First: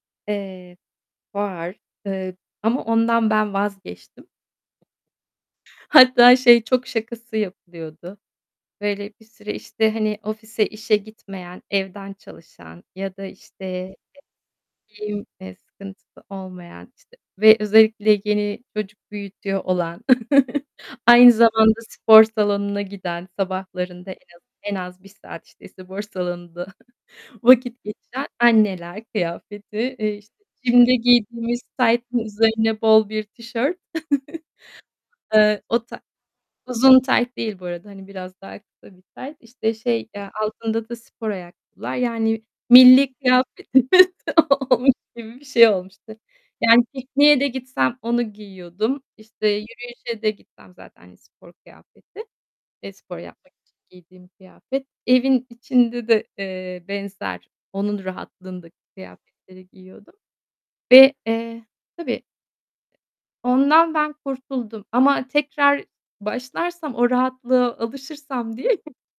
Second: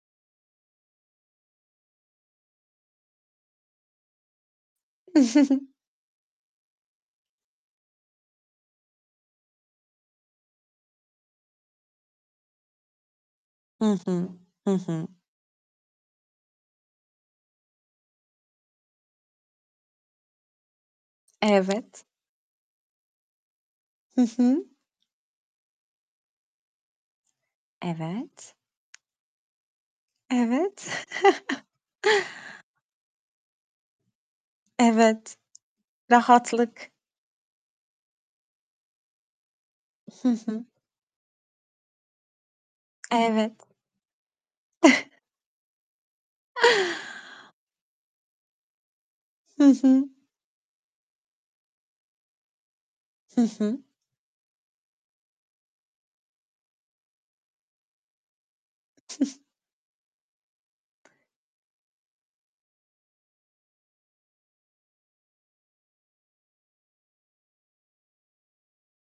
Eee, var, ııı, ama ondan ben vazgeçtim. Hatta, şey, çok şakası yapılıyordu. Böyle, bir süre, işte, hani, ofise, işe gitmeyen, evden çalışan ya da, işte, Hı eee, hı. Hı hı. giyim, eee, sıkıntısı olmayan, işte, ve özellikle yeni çocuk büyütüyor olan, aynı zamanda Evet. spor salonuna giden, sabahlarında en Hı az hı. en az 1 saat, işte, spor salonunda vakit geçiren Evet. anneler kıyafeti, eee, işte, Evet. gym'de giydiğimiz taytın üzerine bol bir tişört. Evet. Iıı, o ta Rahatlık. uzun tayt değil bu arada, hani, biraz daha kısa bir tayt. İşte, şey, Hı eee, hı. altında da spor ayakkabılar, yani, milli Evet. kıyafetimiz olmuş gibi bir şey olmuştu. Yani pikniğe de gitsem onu giyiyordum. İşte, Hı hı. yürüyüşe de gitsem zaten spor kıyafeti. Eee, spor Hı yapmak için hı. giydiğim kıyafet. Evin içinde de, eee, benzer, onun rahatlığındaki kıyafetleri giyiyordum ve, eee Tabii, ondan ben kurtuldum ama tekrar başlarsam, o rahatlığa alışırsam diye